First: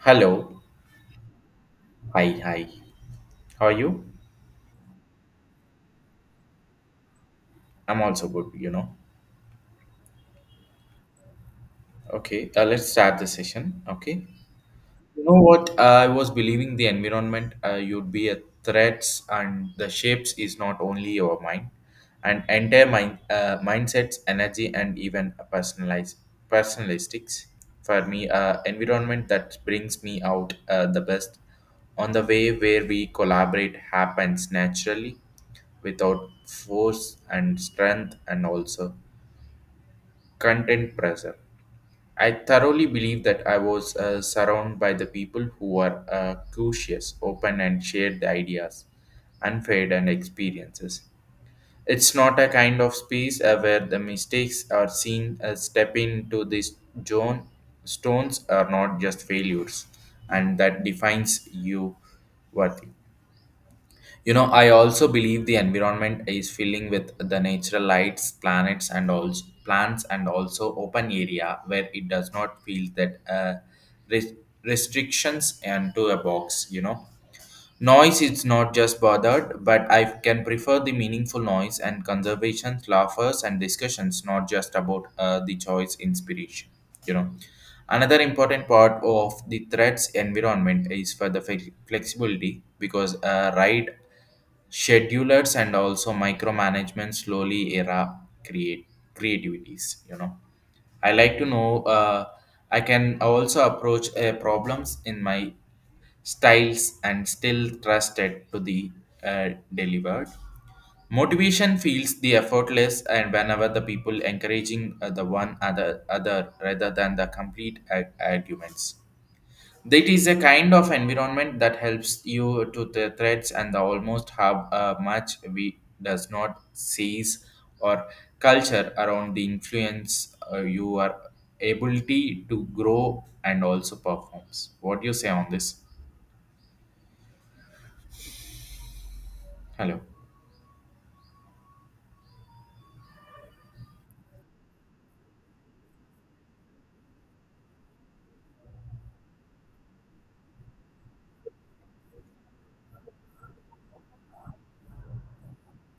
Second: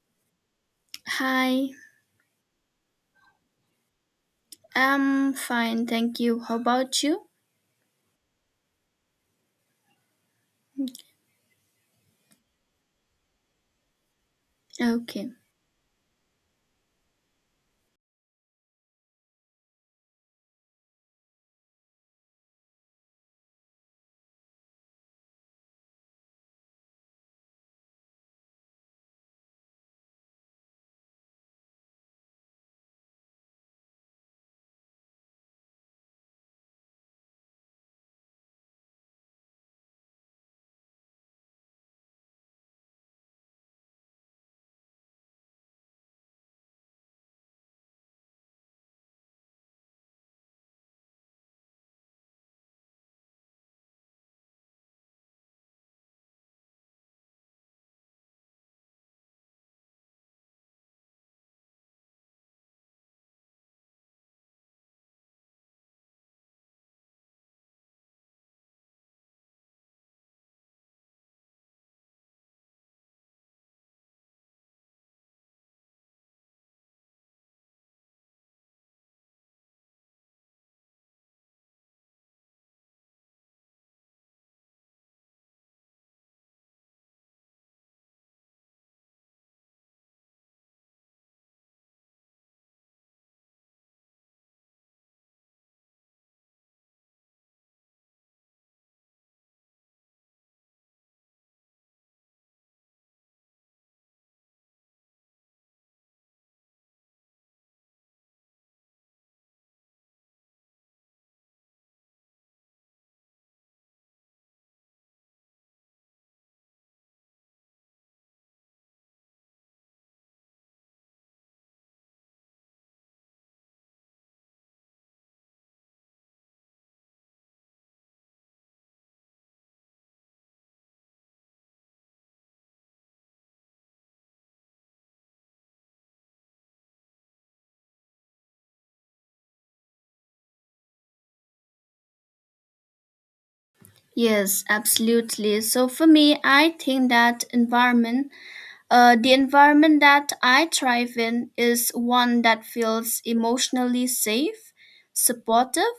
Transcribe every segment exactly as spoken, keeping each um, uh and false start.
Hello. Hi, Hi, hi. How are you? I'm fine, thank you. How about you? I'm also good, you know. Okay, uh, let's start the session. Okay. You Okay. know what? I was believing the environment uh, you'd be a threats and the shapes is not only your mind, and entire mind uh, mindsets, energy, and even personalized personalistics. For me, uh, environment that brings me out uh, the best on the way where we collaborate happens naturally, without force and strength, and also content pressure. I thoroughly believe that I was uh, surrounded by the people who were uh, curious, open, and shared the ideas, unfair, and experiences. It's not a kind of space uh, where the mistakes are seen as stepping into this zone. Stones are not just failures, and that defines you worthy. You know, I also believe the environment is filling with the natural lights, planets, and also plants, and also open area where it does not feel that uh, res- restrictions and to a box. You know, noise is not just bothered, but I can prefer the meaningful noise and conservation, laughers, and discussions, not just about uh, the choice inspiration. You know. Another important part of the threats environment is for the flex- flexibility because uh, right schedulers and also micromanagement slowly era create creativities, you know. I like to know, uh, I can also approach uh, problems in my styles and still trusted to the uh, delivered motivation feels the effortless. And whenever the people encouraging uh, the one other other rather than the complete ar- arguments, that is a kind of environment that helps you to the threats, and the almost have a much we does not seize or culture around the influence uh, you are ability to grow and also performs. What do you say on this? Hello. Yes, absolutely. So for me, I think that environment, uh, the environment that I thrive in is one that feels emotionally safe, supportive,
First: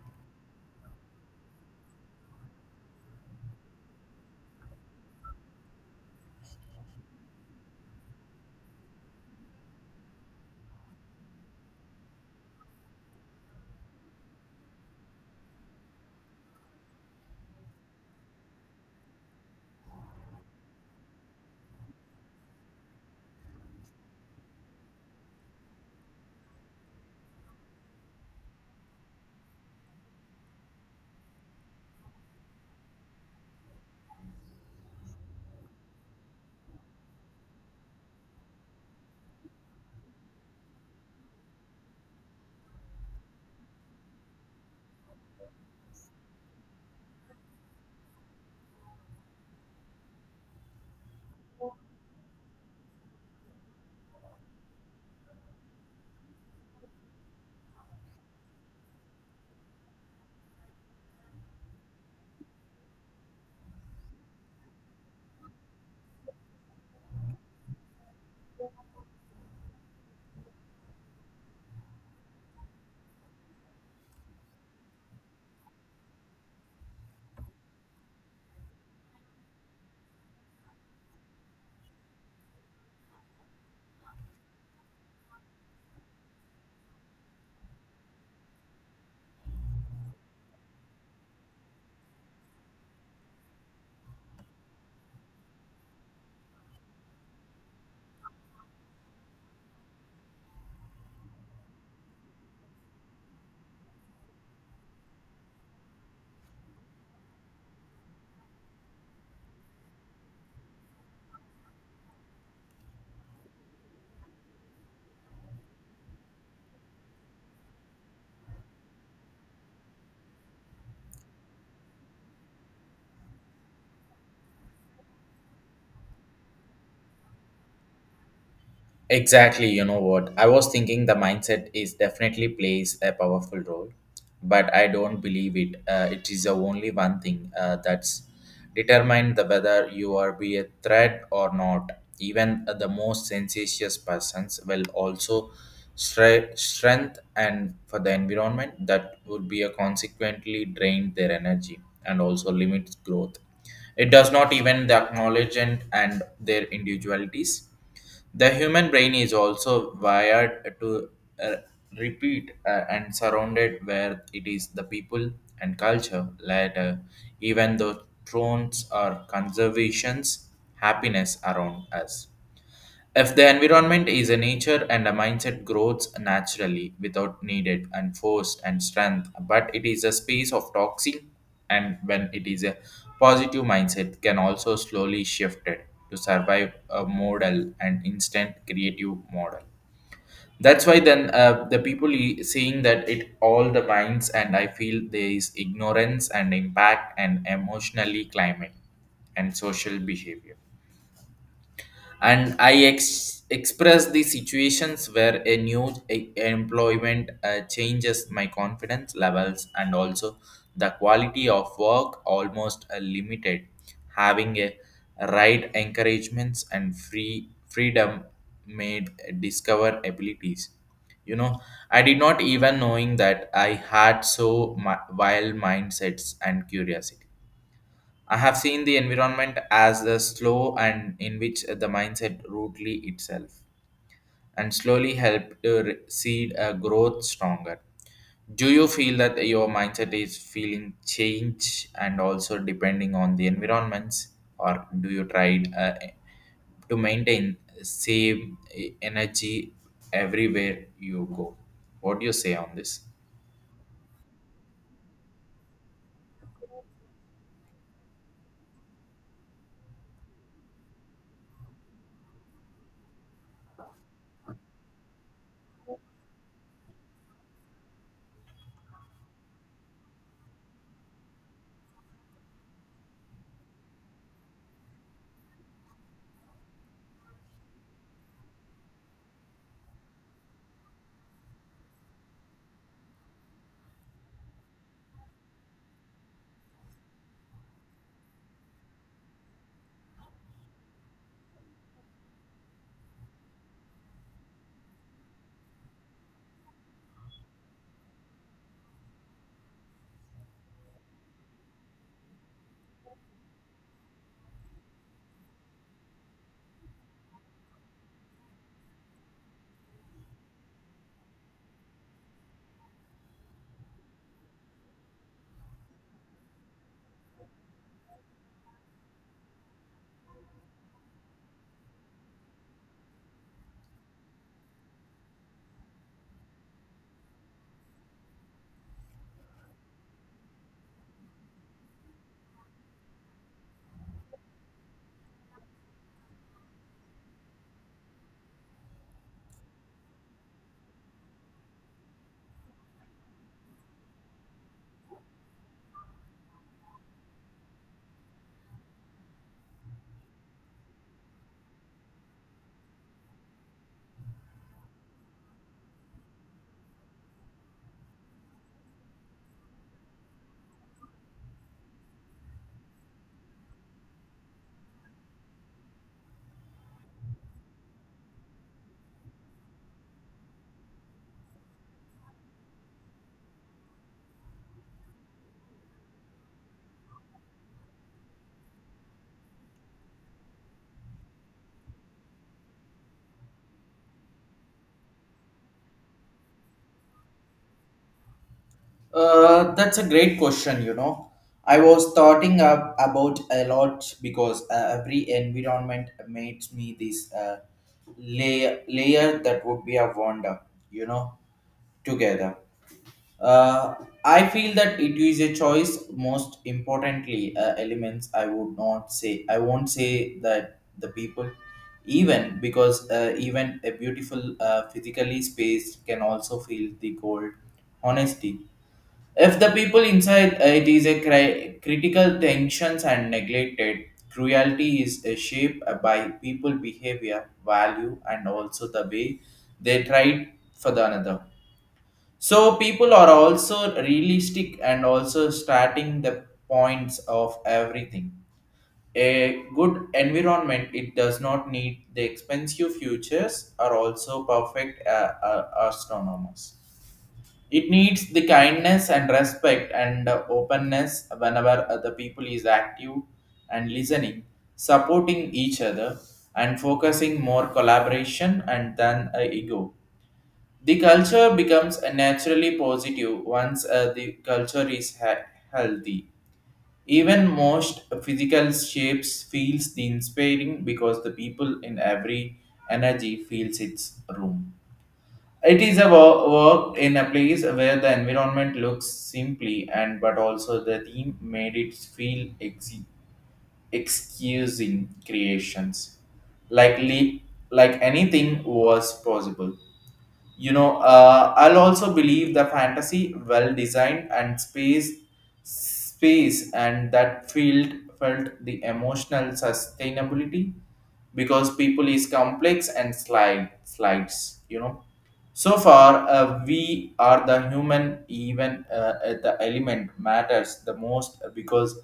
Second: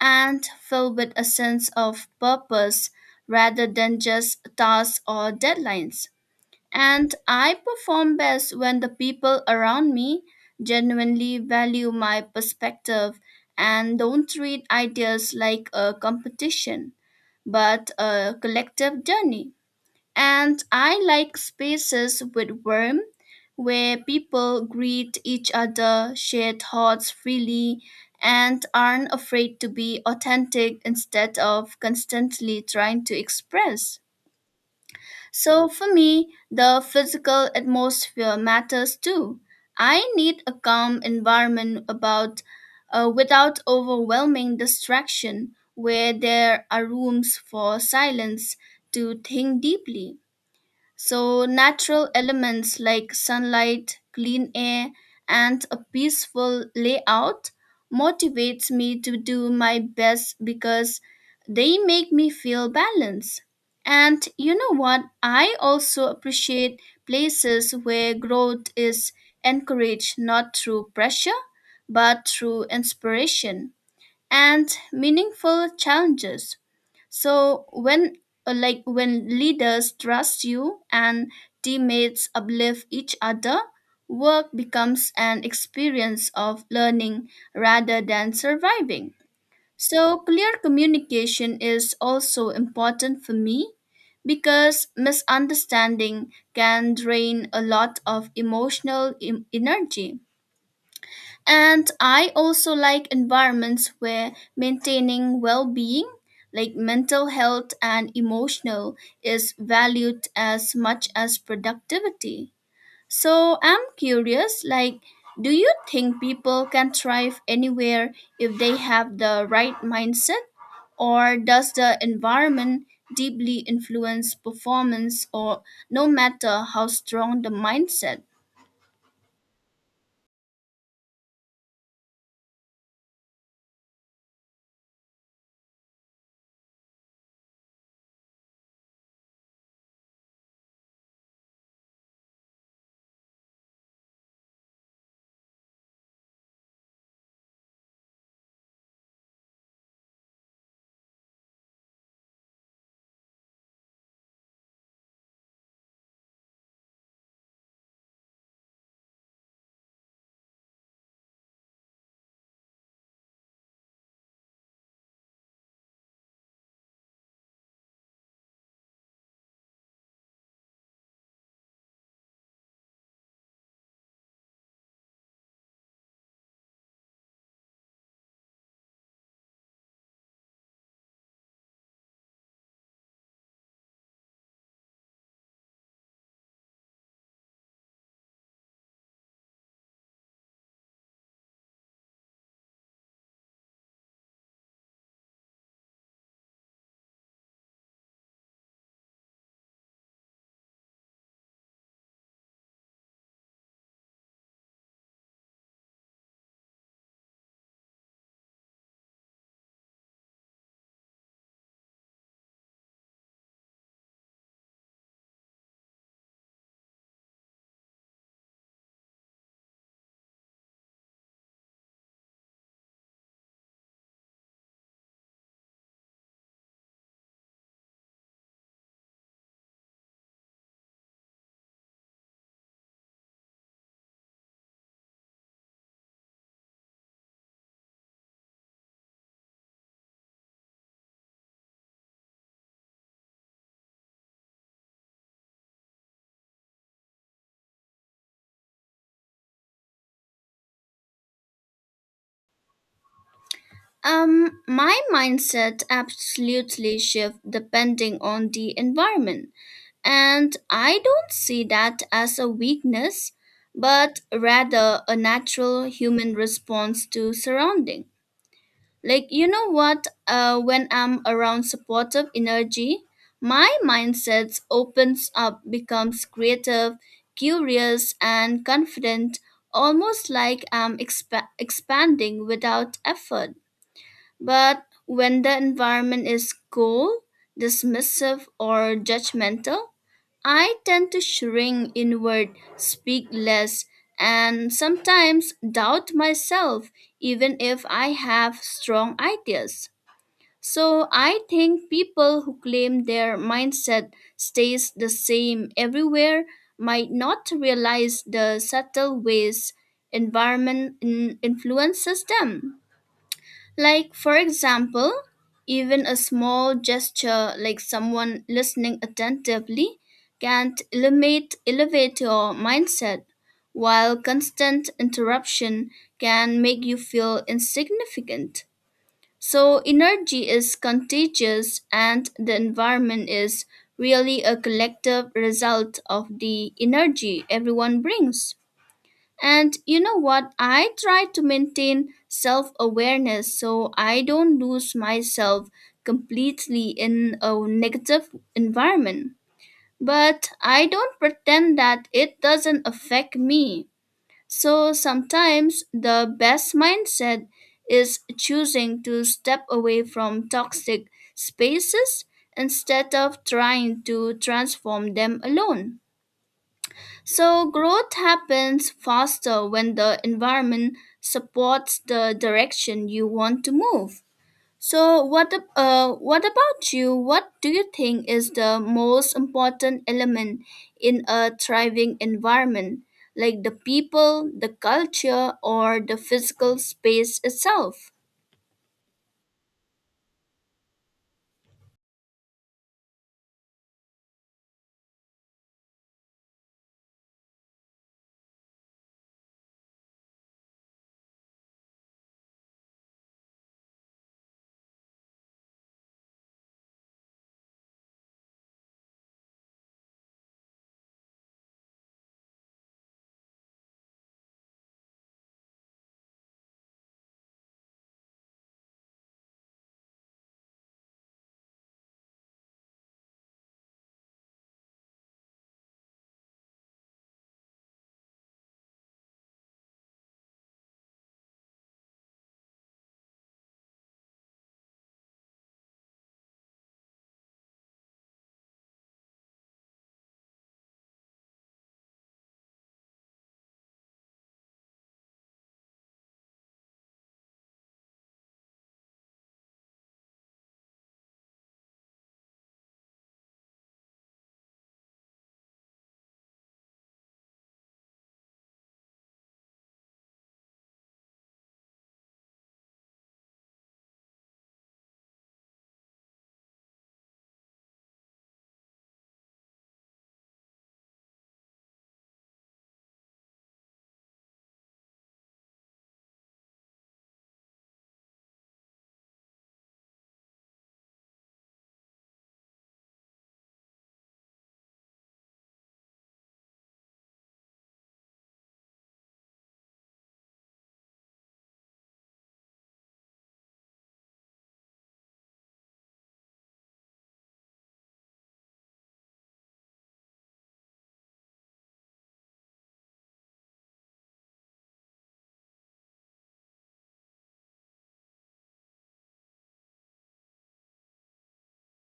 and filled with a sense of purpose rather than just tasks or deadlines. And I perform best when the people around me genuinely value my perspective and don't treat ideas like a competition, but a collective journey. And I like spaces with warmth where people greet each other, share thoughts freely, and aren't afraid to be authentic instead of constantly trying to express. So for me, the physical atmosphere matters too. I need a calm environment about uh, without overwhelming distraction where there are rooms for silence to think deeply. So, natural elements like sunlight, clean air, and a peaceful layout motivates me to do my best because they make me feel balanced. And you know what? I also appreciate places where growth is encouraged not through pressure but through inspiration and meaningful challenges. So when uh, like when leaders trust you and teammates uplift each other, work becomes an experience of learning rather than surviving. So clear communication is also important for me because misunderstanding can drain a lot of emotional em- energy. And I also like environments where maintaining well being, like mental health and emotional, is valued as much as productivity. So I'm curious, like, do you think people can thrive anywhere if they have the right mindset? Or does the environment deeply influence performance, or no matter how strong the mindset? Exactly, you know what? I was thinking the mindset is definitely plays a powerful role, but I don't believe it. Uh, it is the only one thing uh, that's determined the whether you are be a threat or not. Even uh, the most sensacious persons will also stre- strength and for the environment that would be a consequently drain their energy and also limits growth. It does not even the acknowledge and, and their individualities. The human brain is also wired to uh, repeat uh, and surrounded where it is the people and culture later, even though thrones or conservations happiness around us. If the environment is a nature and a mindset grows naturally without needed and forced and strength, but it is a space of toxic and when it is a positive mindset can also slowly shifted to survive a model and instant creative model. That's why then uh, the people e- seeing that it all the minds, and I feel there is ignorance and impact and emotionally climate and social behavior. And i ex- express the situations where a new e- employment uh, changes my confidence levels and also the quality of work almost uh, limited, having a right encouragements and free freedom made discover abilities, you know. I did not even knowing that I had so mi- wild mindsets and curiosity. I have seen the environment as the slow and in which the mindset rudely itself and slowly help to re- seed a growth stronger. Do you feel that your mindset is feeling change and also depending on the environments, or do you try uh, to maintain same e-, energy everywhere you go? What do you say on this? Um, my mindset absolutely shifts depending on the environment, and I don't see that as a weakness, but rather a natural human response to surrounding. Like you know what? Uh, when I'm around supportive energy, my mindset opens up, becomes creative, curious, and confident, almost like I'm expa- expanding without effort. But when the environment is cold, dismissive, or judgmental, I tend to shrink inward, speak less, and sometimes doubt myself, even if I have strong ideas. So I think people who claim their mindset stays the same everywhere might not realize the subtle ways environment in- influences them. Like, for example, even a small gesture like someone listening attentively can elevate, elevate your mindset, while constant interruption can make you feel insignificant. So, energy is contagious, and the environment is really a collective result of the energy everyone brings. And you know what? I try to maintain self awareness so I don't lose myself completely in a negative environment. But I don't pretend that it doesn't affect me. So sometimes the best mindset is choosing to step away from toxic spaces instead of trying to transform them alone. So, growth happens faster when the environment supports the direction you want to move. So, what, ab- uh, what about you? What do you think is the most important element in a thriving environment, like the people, the culture, or the physical space itself? Uh, that's a great question, you know. I was thoughting up about a lot because uh, every environment makes me this uh, layer, layer that would be a wonder, you know, together. Uh, I feel that it is a choice. Most importantly, uh, elements I would not say. I won't say that the people, even because uh, even a beautiful uh, physically space can also feel the cold honesty if the people inside uh, it is a cri- critical tensions and neglected. Cruelty is uh, shaped by people behavior, value, and also the way they tried for the another. So people are also realistic and also starting the points of everything. A good environment, it does not need the expensive futures are also perfect uh, uh, astronomers. It needs the kindness and respect and uh, openness whenever uh, the people is active and listening, supporting each other and focusing more collaboration and than uh, ego. The culture becomes a naturally positive once uh, the culture is he- healthy. Even most physical shapes feels the inspiring because the people in every energy feels its room. It is a wo- Work in a place where the environment looks simply and but also the theme made it feel ex- excusing creations. Likely, like anything was possible. You know, uh, I'll also believe the fantasy well designed and space space and that field felt the emotional sustainability because people is complex and slide slides, you know. So far, uh, we are the human, even uh, at the element matters the most because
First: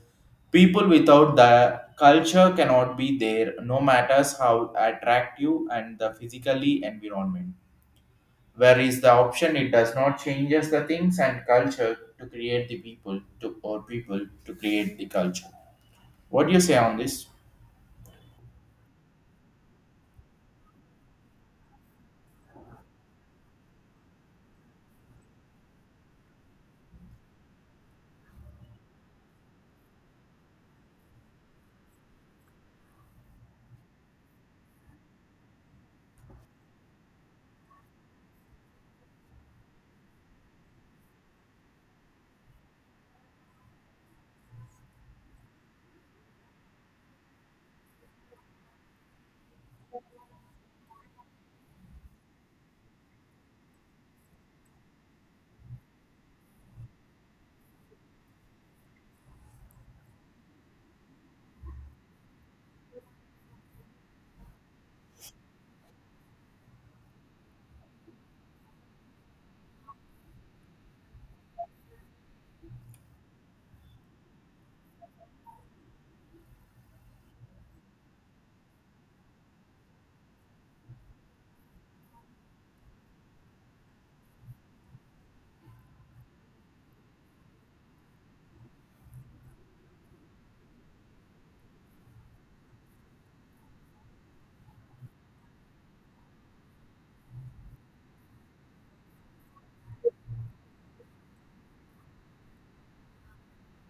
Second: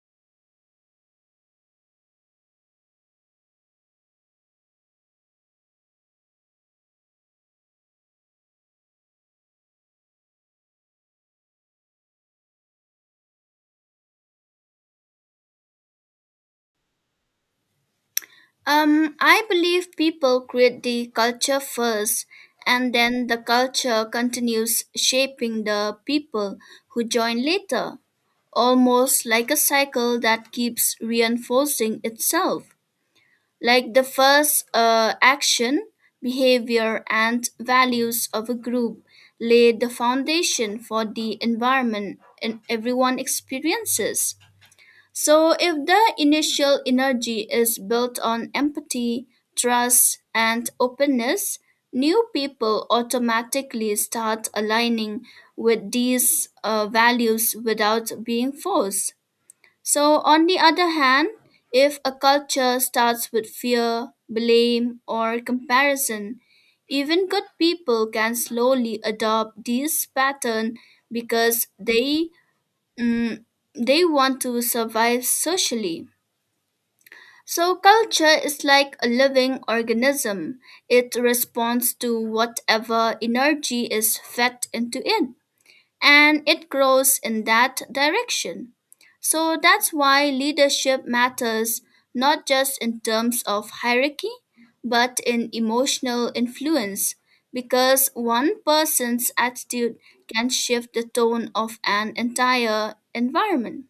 people without the culture cannot be there, no matters how attractive and the physically environment, whereas the option it does not changes the things and culture to create the people to or people to create the culture. What do you say on this? Um, I believe people create the culture first, and then the culture continues shaping the people who join later, almost like a cycle that keeps reinforcing itself. Like the first uh, action, behavior, and values of a group lay the foundation for the environment and everyone experiences. So, if the initial energy is built on empathy, trust, and openness, new people automatically start aligning with these uh, values without being forced. So, on the other hand, if a culture starts with fear, blame, or comparison, even good people can slowly adopt this pattern because they Mm, they want to survive socially. So, culture is like a living organism. It responds to whatever energy is fed into it, and it grows in that direction. So, that's why leadership matters not just in terms of hierarchy, but in emotional influence, because one person's attitude can shift the tone of an entire environment.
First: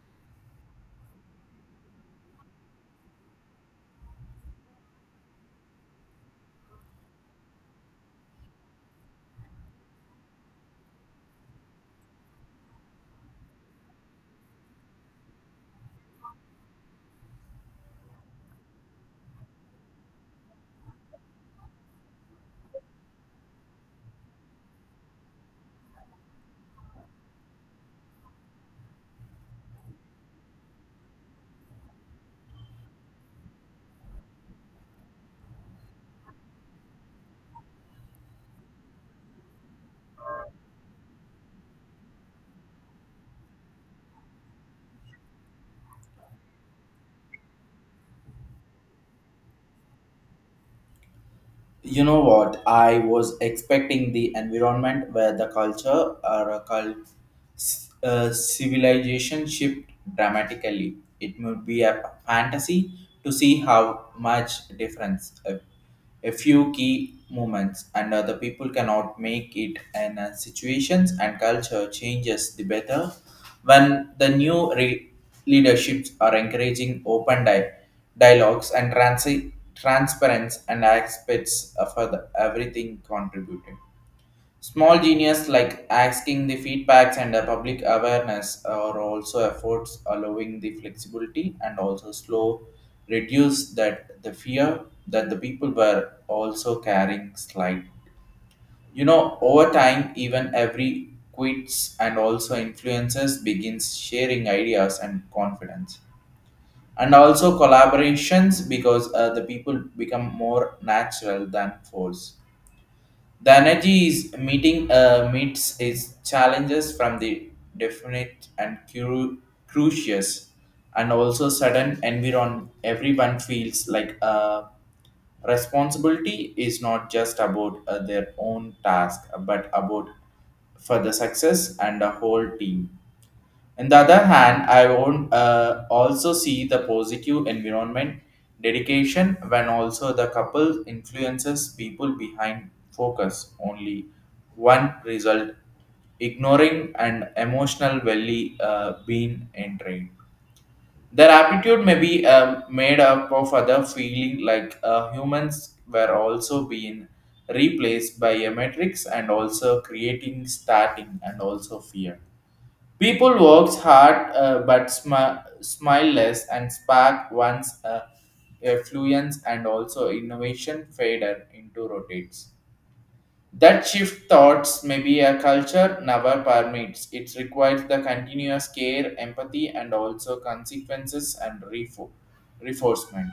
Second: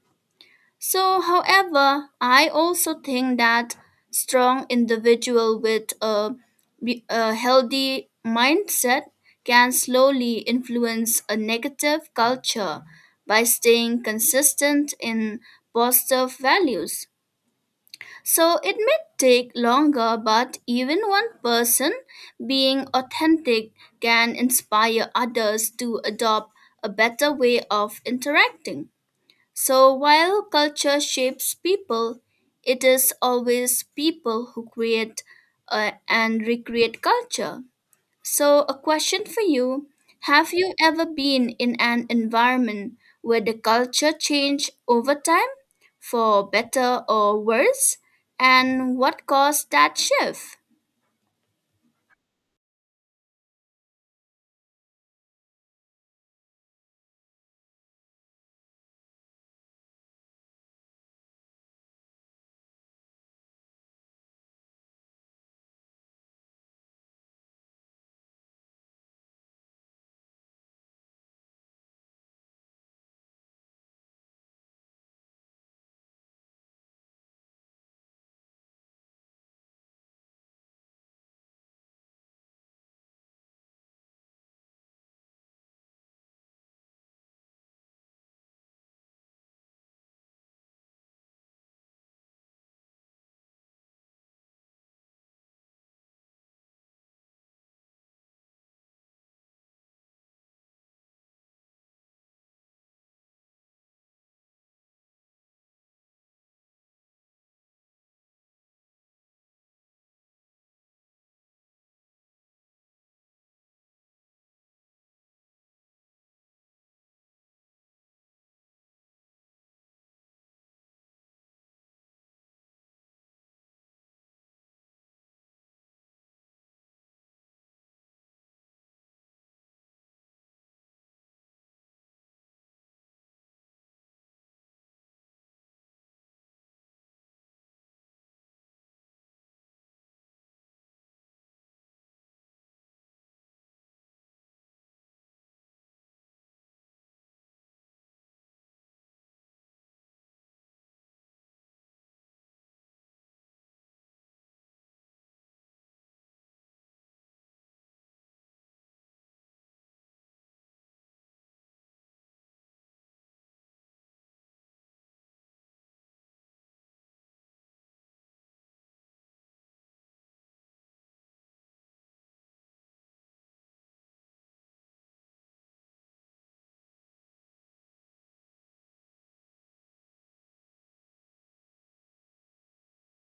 So, however, I also think that strong individual with a, be- a healthy mindset can slowly influence a negative culture by staying consistent in positive values. So it may take longer, but even one person being authentic can inspire others to adopt a better way of interacting. So while culture shapes people, it is always people who create uh, and recreate culture. So, a question for you. Have you ever been in an environment where the culture changed over time, for better or worse? And what caused that shift? You know what? I was expecting the environment where the culture or a cult, uh, civilization shift dramatically. It would be a fantasy to see how much difference a, a few key moments and other people cannot make it and uh, situations and culture changes the better when the new re- leaderships are encouraging open dialogue. Dialogues and transi- transparency and aspects of other- everything contributed. Small genius like asking the feedbacks and a public awareness are also efforts allowing the flexibility and also slow reduce that the fear that the people were also carrying slight. You know, over time, even every quits and also influences begins sharing ideas and confidence and also collaborations because uh, the people become more natural than force. The energy is meeting uh, meets its challenges from the definite and cru- crucious and also sudden environment. Everyone feels like uh, responsibility is not just about uh, their own task but about for the success and the whole team. On the other hand, I won't uh, also see the positive environment dedication when also the couple influences people behind focus only one result, ignoring and emotional value uh, being entrained. Their aptitude may be uh, made up of other feeling like uh, humans were also being replaced by a matrix and also creating starting and also fear. People works hard uh, but smi- smile less and spark once uh, affluence and also innovation fader into rotates. That shift thoughts may be a culture never permits. It requires the continuous care, empathy, and also consequences and refo- reinforcement.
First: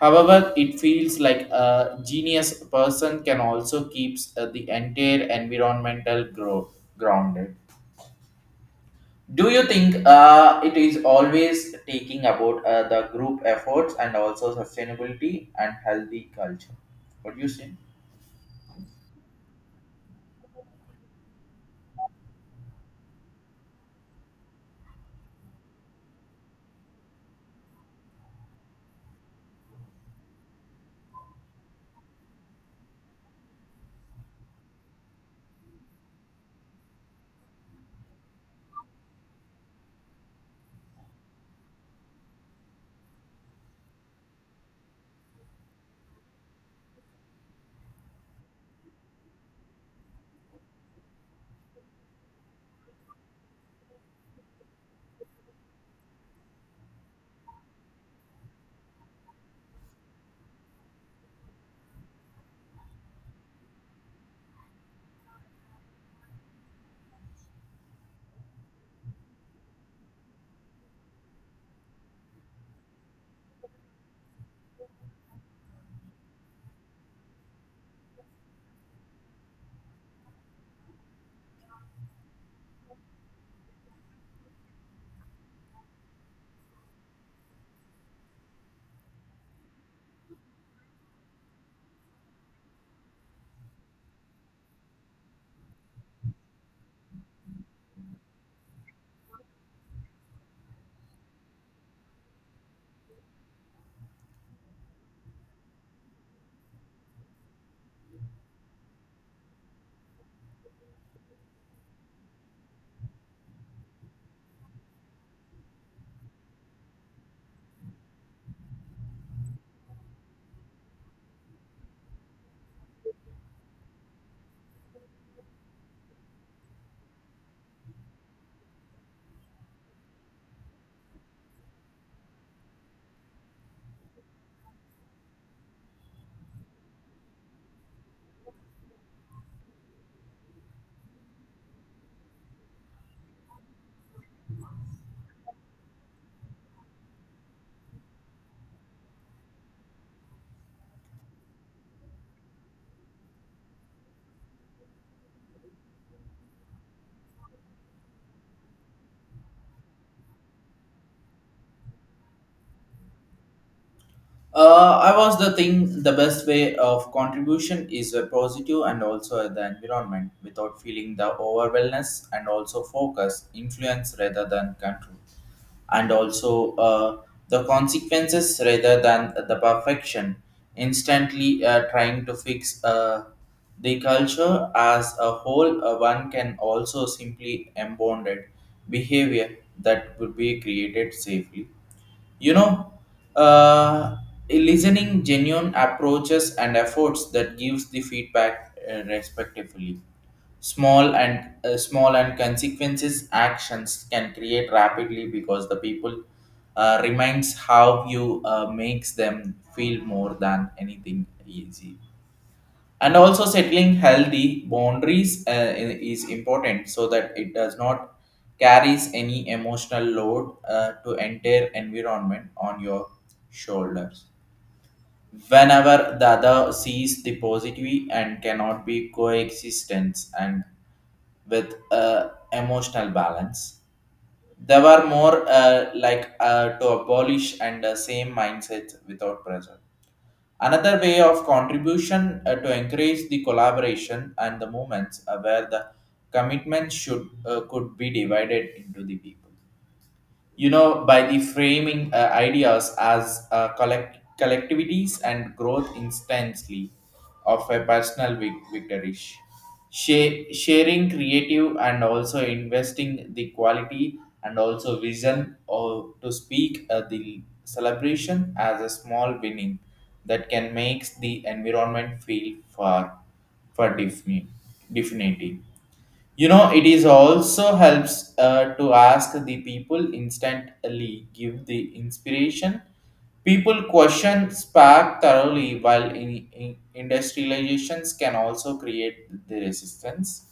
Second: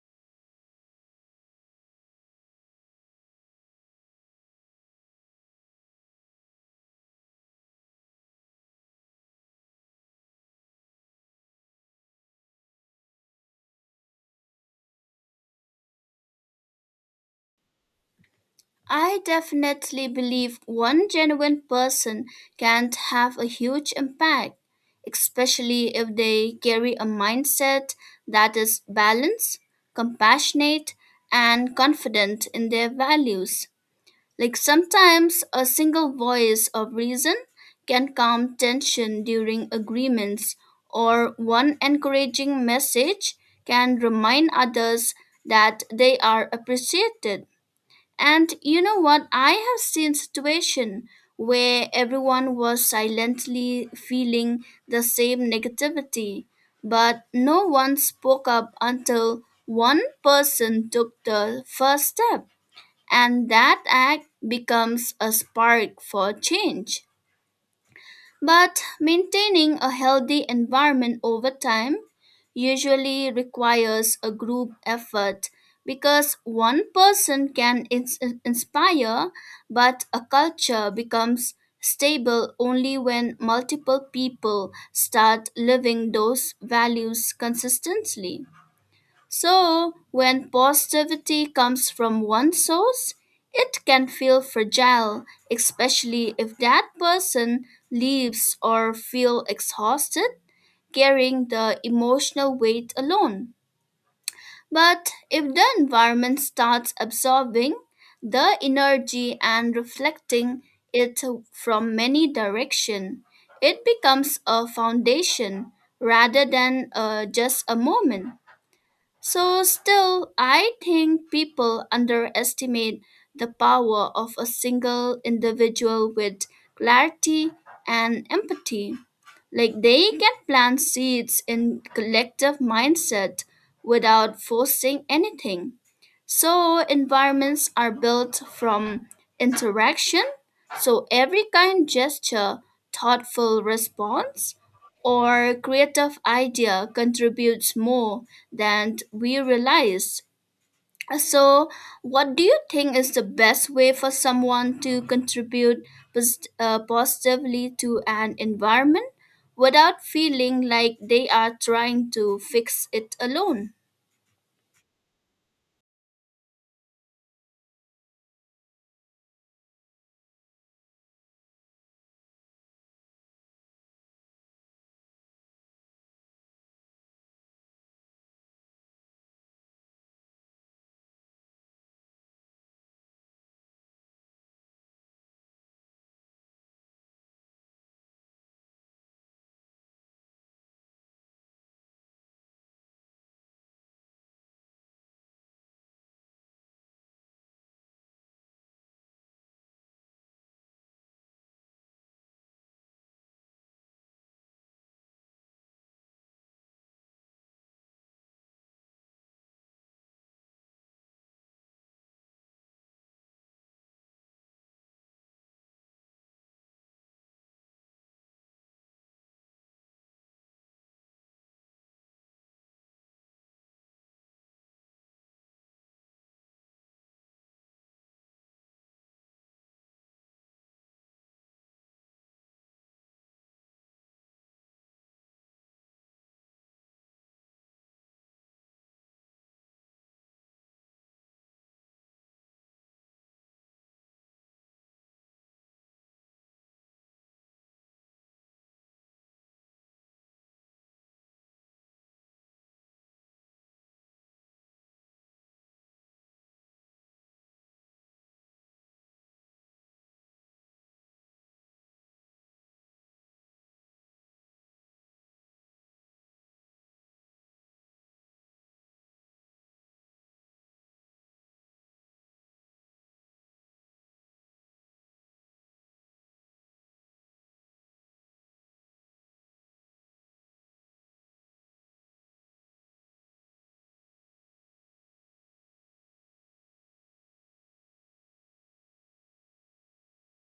However, it feels like a genius person can also keeps uh, the entire environmental grow grounded. Do you think uh, it is always taking about uh, the group efforts and also sustainability and healthy culture? What do you say? I definitely believe one genuine person can have a huge impact, especially if they carry a mindset that is balanced, compassionate, and confident in their values. Like sometimes a single voice of reason can calm tension during agreements, or one encouraging message can remind others that they are appreciated. And you know what? I have seen situation where everyone was silently feeling the same negativity, but no one spoke up until one person took the first step, and that act becomes a spark for change. But maintaining a healthy environment over time usually requires a group effort because one person can ins- inspire, but a culture becomes stable only when multiple people start living those values consistently. So, when positivity comes from one source, it can feel fragile, especially if that person leaves or feel exhausted, carrying the emotional weight alone. But if the environment starts absorbing the energy and reflecting it from many directions, it becomes a foundation rather than uh, just a moment. So, still, I think people underestimate the power of a single individual with clarity and empathy. Like, they can plant seeds in collective mindset without forcing anything. So, environments are built from interaction. So, every kind gesture, thoughtful response, or creative idea contributes more than we realize. So, what do you think is the best way for someone to contribute pos- uh, positively to an environment without feeling like they are trying to fix it alone? Uh, I was the thing. The best way of contribution is a positive and also the environment without feeling the overwhelmness and also focus influence rather than control, and also uh, the consequences rather than the perfection. Instantly uh, trying to fix uh, the culture as a whole, uh, one can also simply embounded behavior that would be created safely, you know. uh, Listening genuine approaches and efforts that gives the feedback uh, respectively small and uh, small and consequences actions can create rapidly because the people uh, reminds how you uh, makes them feel more than anything easy. And also settling healthy boundaries, uh, i- is important so that it does not carries any emotional load uh, to entire environment on your shoulders. Whenever the other sees the positive and cannot be coexistence and with uh, emotional balance, they were more uh, like uh, to abolish and uh, same mindset without pressure. Another way of contribution uh, to encourage the collaboration and the movements uh, where the commitment should uh, could be divided into the people, you know, by the framing uh, ideas as uh, collect- collectivities and growth instantly of a personal vic- victory. Sha- sharing creative and also investing the quality and also vision or to speak uh, the celebration as a small winning, that can makes the environment feel far for defini- definitely. You know, it is also helps uh, to ask the people instantly, give the inspiration. People question spark thoroughly, while in, in industrializations can also create the resistance.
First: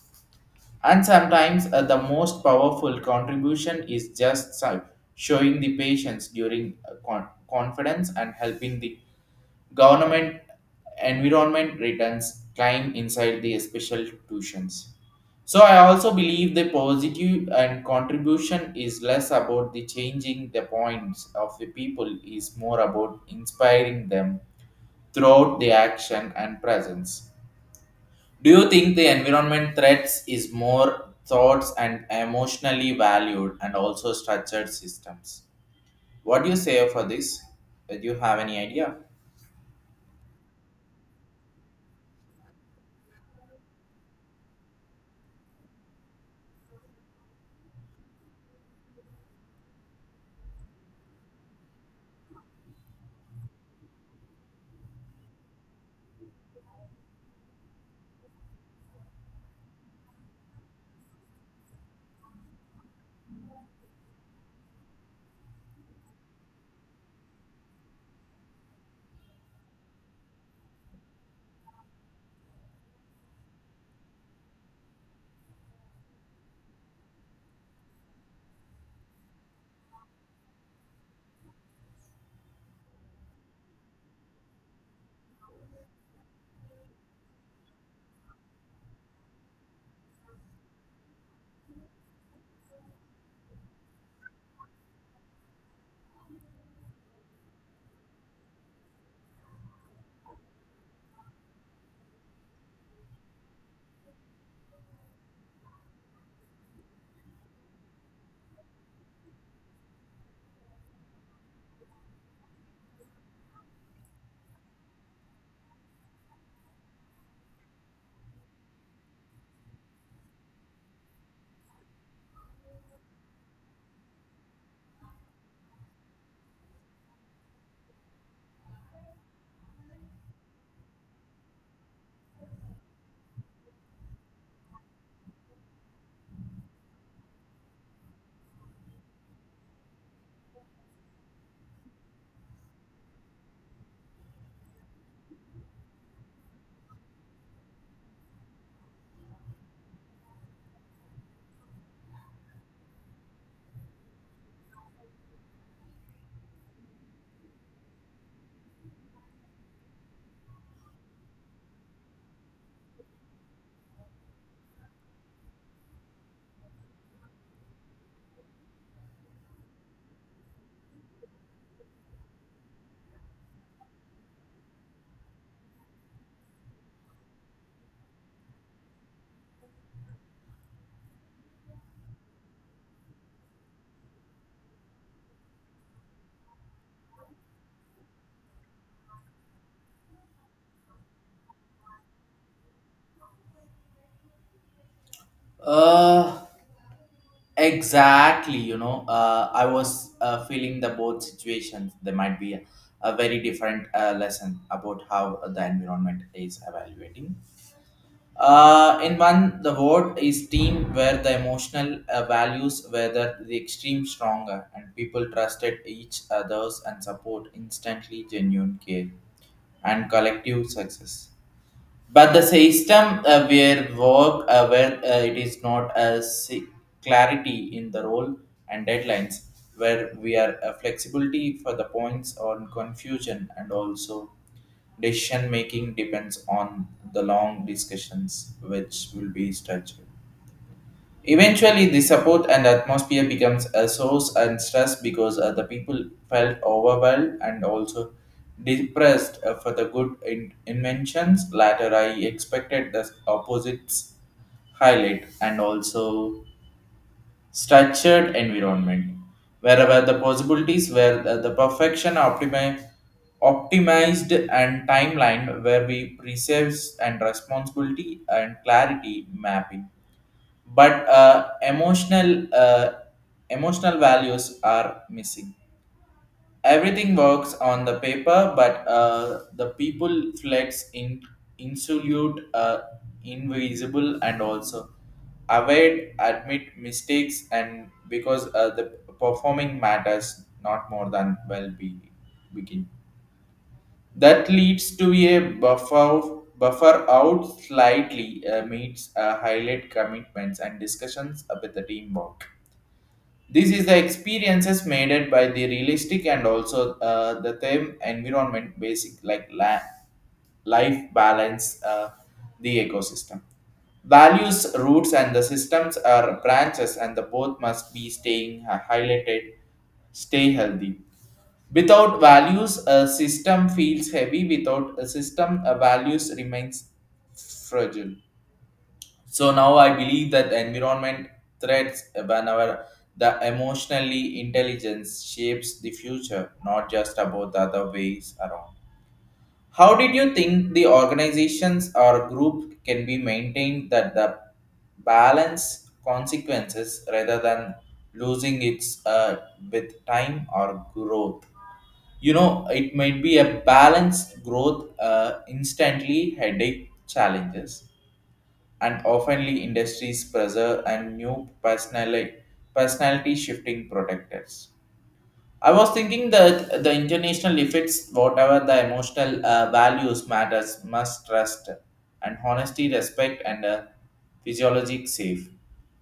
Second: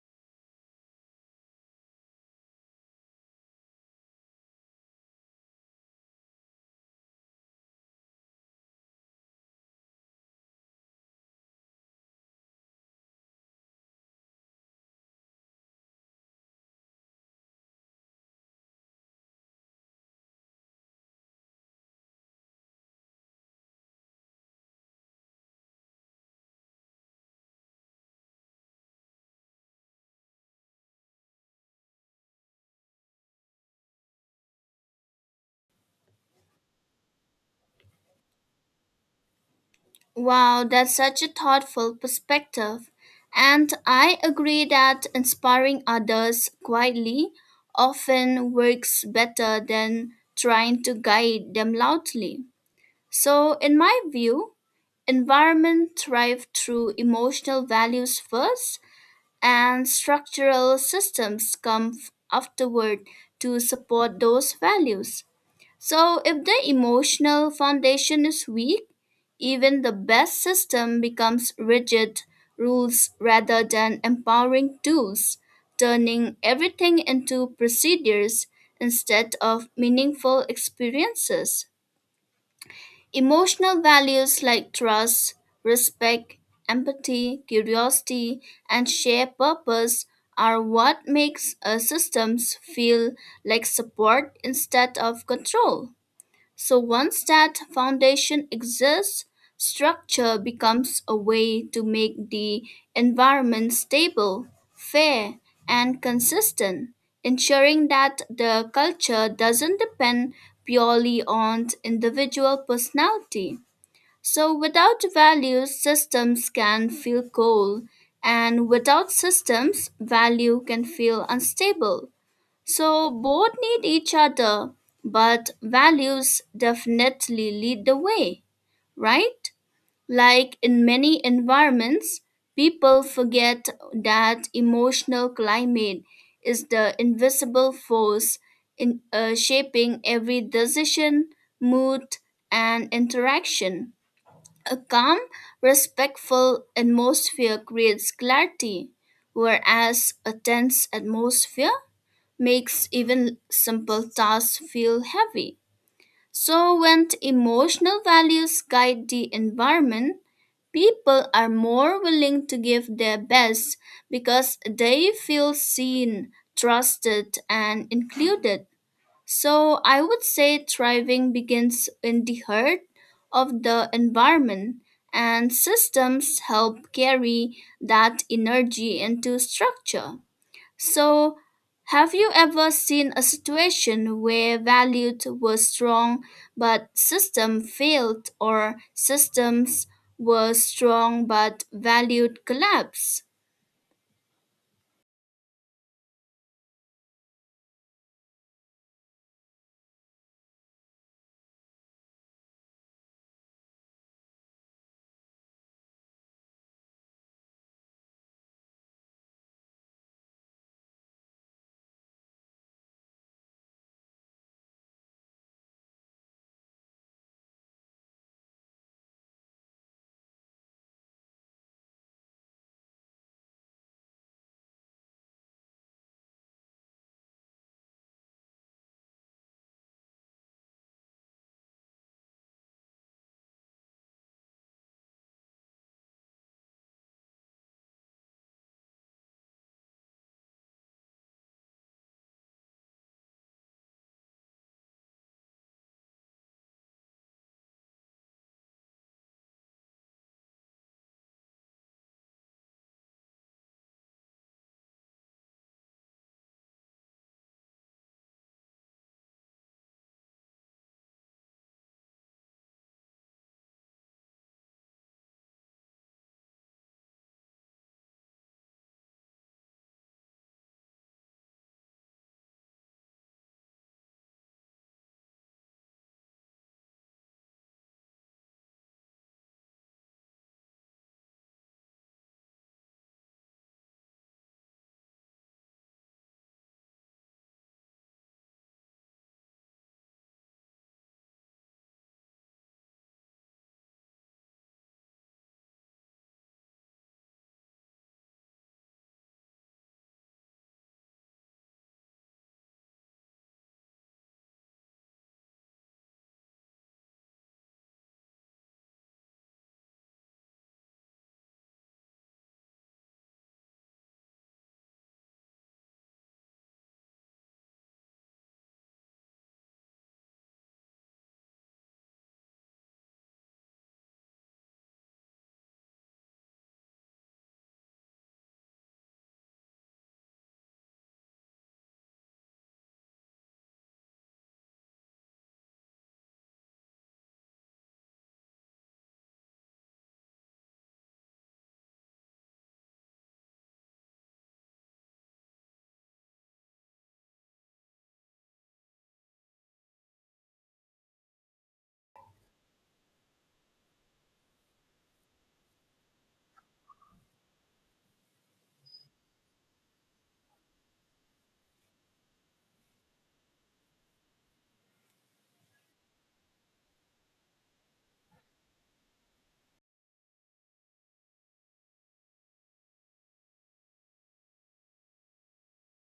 And sometimes uh, the most powerful contribution is just si- showing the patience during uh, con- confidence and helping the government environment returns climb inside the special tuitions. So I also believe the positive and contribution is less about the changing the points of the people is more about inspiring them throughout the action and presence. Do you think the environment threats is more thoughts and emotionally valued and also structured systems? What do you say for this? Do you have any idea? Wow, that's such a thoughtful perspective. And I agree that inspiring others quietly often works better than trying to guide them loudly. So, in my view, environment thrive through emotional values first and structural systems come f- afterward to support those values. So, if the emotional foundation is weak, even the best system becomes rigid rules rather than empowering tools, turning everything into procedures instead of meaningful experiences. Emotional values like trust, respect, empathy, curiosity, and shared purpose are what makes a systems feel like support instead of control. So once that foundation exists, structure becomes a way to make the environment stable, fair, and consistent, ensuring that the culture doesn't depend purely on individual personality. So without values, systems can feel cold, and without systems, value can feel unstable. So both need each other, but values definitely lead the way, right? Like in many environments, people forget that emotional climate is the invisible force in uh, shaping every decision, mood, and interaction. A calm, respectful atmosphere creates clarity, whereas a tense atmosphere makes even simple tasks feel heavy. So, when emotional values guide the environment, people are more willing to give their best because they feel seen, trusted, and included. So, I would say thriving begins in the heart of the environment, and systems help carry that energy into structure. So, have you ever seen a situation where values were strong but system failed or systems were strong but valued collapse? Uh, Exactly, you know, uh, I was uh, feeling the both situations. There might be a, a very different uh, lesson about how the environment is evaluating. Uh, in one, the word is team, where the emotional uh, values were the, the extreme stronger, and people trusted each others and support instantly genuine care and collective success, but the system uh, where work uh, where uh, it is not as clarity in the role and deadlines where we are uh, flexibility for the points on confusion and also decision making depends on the long discussions which will be structured. Eventually, the support and atmosphere becomes a source and stress because uh, the people felt overwhelmed and also depressed uh, for the good in- inventions. Later, I expected the opposites highlight and also structured environment, wherever the possibilities were the, the perfection optimi- optimized and timeline where we preserves and responsibility and clarity mapping, but uh, emotional uh, emotional values are missing. Everything works on the paper, but uh, the people flex in insolute uh, invisible and also avoid admit mistakes and because uh, the performing matters not more than well being begin that leads to a buffer buffer out slightly uh, meets uh, highlight commitments and discussions with the teamwork. This is the experiences made it by the realistic and also uh, the theme environment basic like la- life balance, uh, the ecosystem. Values, roots, and the systems are branches, and the both must be staying uh, highlighted, stay healthy. Without values, a system feels heavy. Without a system, a values remains fragile. So now I believe that environment threats whenever the emotionally intelligence shapes the future, not just about the other ways around. How did you think the organizations or group can be maintained that the balance consequences rather than losing its uh, with time or growth? You know, it might be a balanced growth uh, instantly headache challenges and oftenly industries pressure and new personality, personality shifting protectors. I was thinking that the international effects, whatever the emotional uh, values matters, must trust and honesty, respect, and uh, physiologic safe.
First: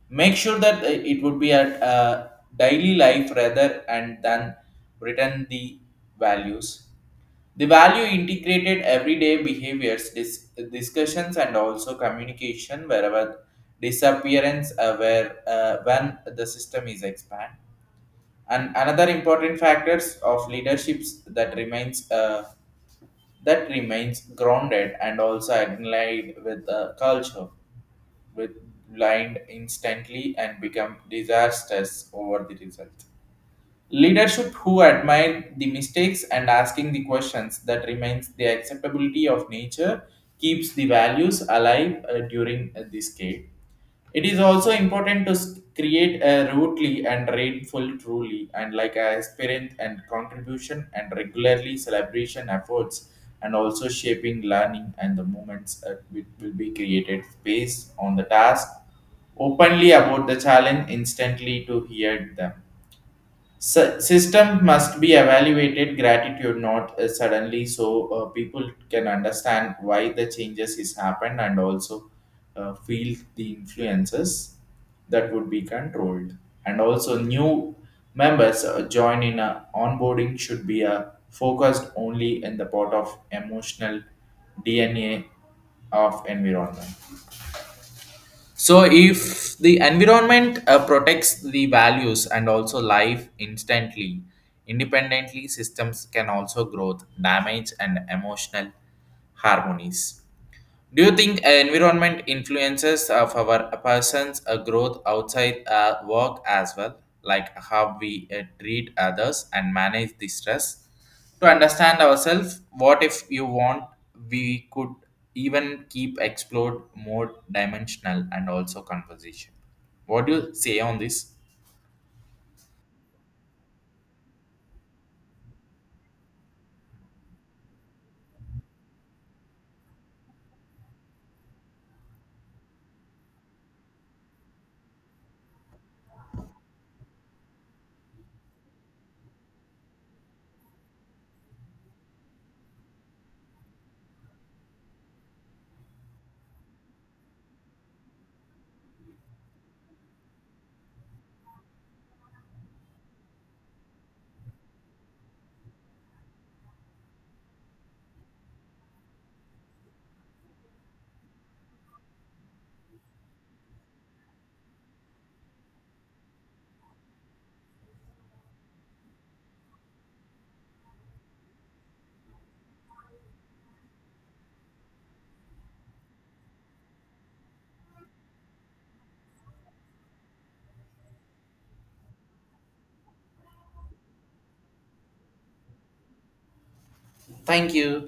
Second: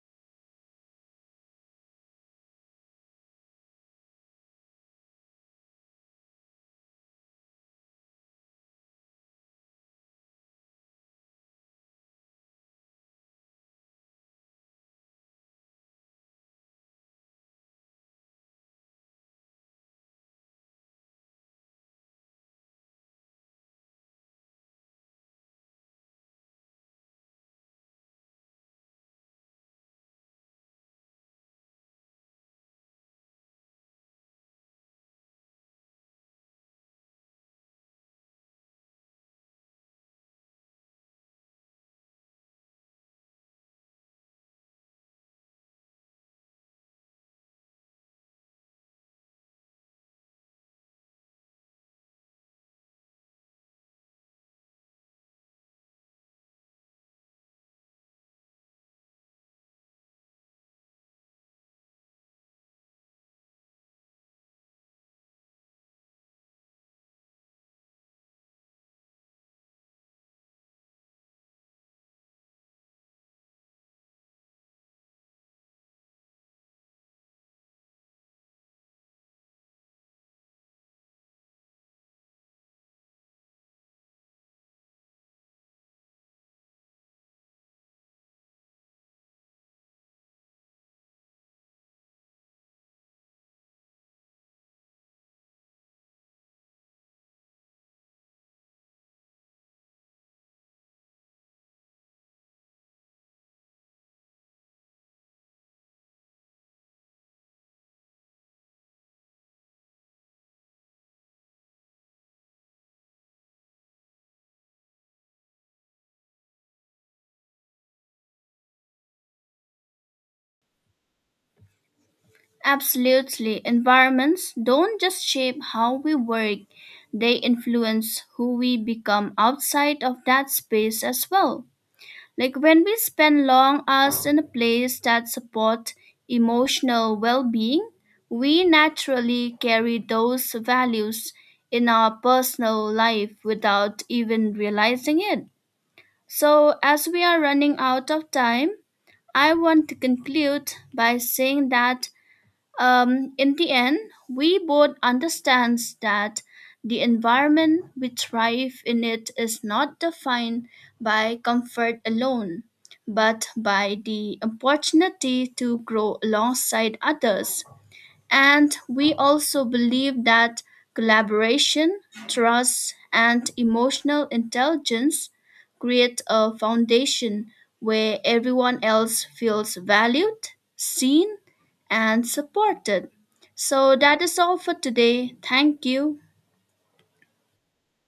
Make sure that uh, it would be at uh, daily life rather and than written the values. The value integrated everyday behaviors, dis- discussions, and also communication wherever disappearance uh, where uh, when the system is expanded, and another important factors of leaderships that remains uh, that remains grounded and also aligned with the culture with blind instantly and become disastrous over the result. Leadership who admire the mistakes and asking the questions that remains the acceptability of nature keeps the values alive uh, during uh, this decade. It is also important to s- create a rootly and rainful truly and like a aspirant and contribution and regularly celebration efforts and also shaping learning and the moments that will will be created based on the task openly about the challenge instantly to hear them. Sy- system must be evaluated gratitude not uh, suddenly, so uh, people can understand why the changes is happened and also uh, feel the influences that would be controlled, and also new members uh, join in a onboarding should be uh, focused only in the part of emotional D N A of environment. So, if the environment uh, protects the values and also life instantly, independently, systems can also grow, damage, and emotional harmonies. Do you think environment influences uh, of our person's uh, growth outside uh, work as well, like how we uh, treat others and manage the stress? To understand ourselves, what if you want, we could even keep explored more dimensional and also conversation. What do you say on this? Absolutely. Environments don't just shape how we work, they influence who we become outside of that space as well. Like when we spend long hours in a place that supports emotional well being, we naturally carry those values in our personal life without even realizing it. So, as we are running out of time, I want to conclude by saying that um, in the end, we both understand that the environment we thrive in it is not defined by comfort alone, but by the opportunity to grow alongside others. And we also believe that collaboration, trust, and emotional intelligence create a foundation where everyone else feels valued, seen, and supported. So that is all for today. Thank you. Thank you.